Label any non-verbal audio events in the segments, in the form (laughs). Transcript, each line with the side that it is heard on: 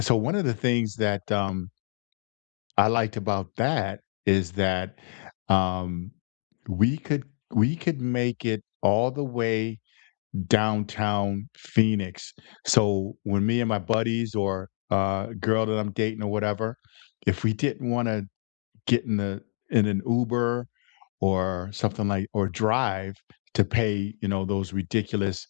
left: So, one of the things that, um, I liked about that, is that, um, we could we could make it all the way Downtown Phoenix, so, when me and my buddies, or a a girl that I'm dating or whatever, if we didn't wanna get in the in an Uber, or something like or drive to pay, you know, those ridiculous,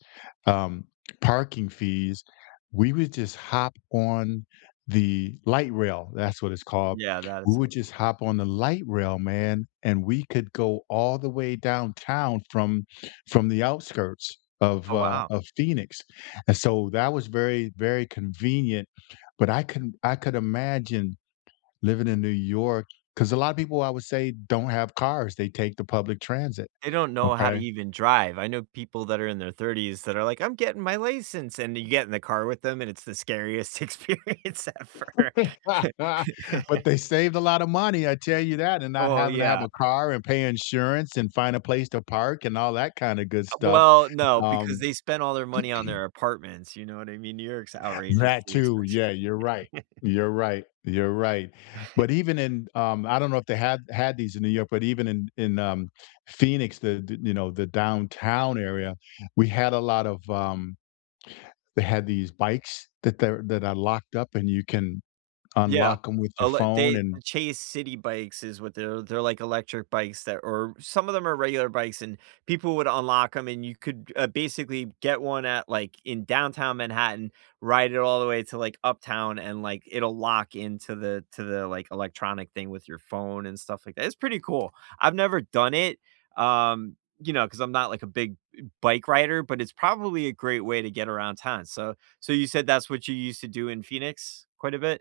left: um, parking fees, we would just hop on the Light Rail that's what it's called,
right: Yeah, that
left: we
right: is it.
left: would just hop on the Light Rail, man, and we could go all the way downtown from from the outskirts of,
right: Oh,
left: uh,
right: wow.
left: of Phoenix, and so, that was very, very convenient, but I can I could imagine living in New York, 'cause a lotta people, I would say, don't have cars, they take the public transit,
right: They don't know how to
left: okay?
right: even drive. I know people that are in their 30s that are like, "I'm getting my license," and you get in the car with them, and it's the scariest experience ever.
left: (laughs) But
right: (laughs)
left: they saved a lotta money, I tell you that, and not
right: Oh,
left: having to have
right: yeah.
left: a car, and pay insurance, and find a place to park, and all that kinda good
right: Uh,
left: stuff,
right: well, no, because
left: um
right: they spend all their money on
left: (clears throat)
right: their apartments, you know what I mean? New York's outrageous,
left: That
right: the
left: too,
right: expression.
left: yeah, you're right.
right: (chuckles)
left: You're right. You're right. But
right: (chuckles)
left: even in um, I don't know if they had had these in New York, but even in in, um, Phoenix, the th you know, the downtown area, we had a lot of, um, they had these bikes that they're that are locked up and you can
right: Yeah.
left: unlock 'em with your
right: Oh, let
left: phone,
right: they
left: and
right: Chase Citi bikes, is what they're they're, like, electric bikes that or some of them are regular bikes, and people would unlock 'em, and you could, uh, basically get one at like, in Downtown Manhattan, ride it all the way to, like, uptown, and, like, it'll lock into the to the, like, electronic thing with your phone and stuff like th it's pretty cool. I've never done it, um, you know, 'cause I'm not, like, a big eh, b bike rider, but it's probably a great way to get around town, so so, you said that's what you used to do in Phoenix quite a bit?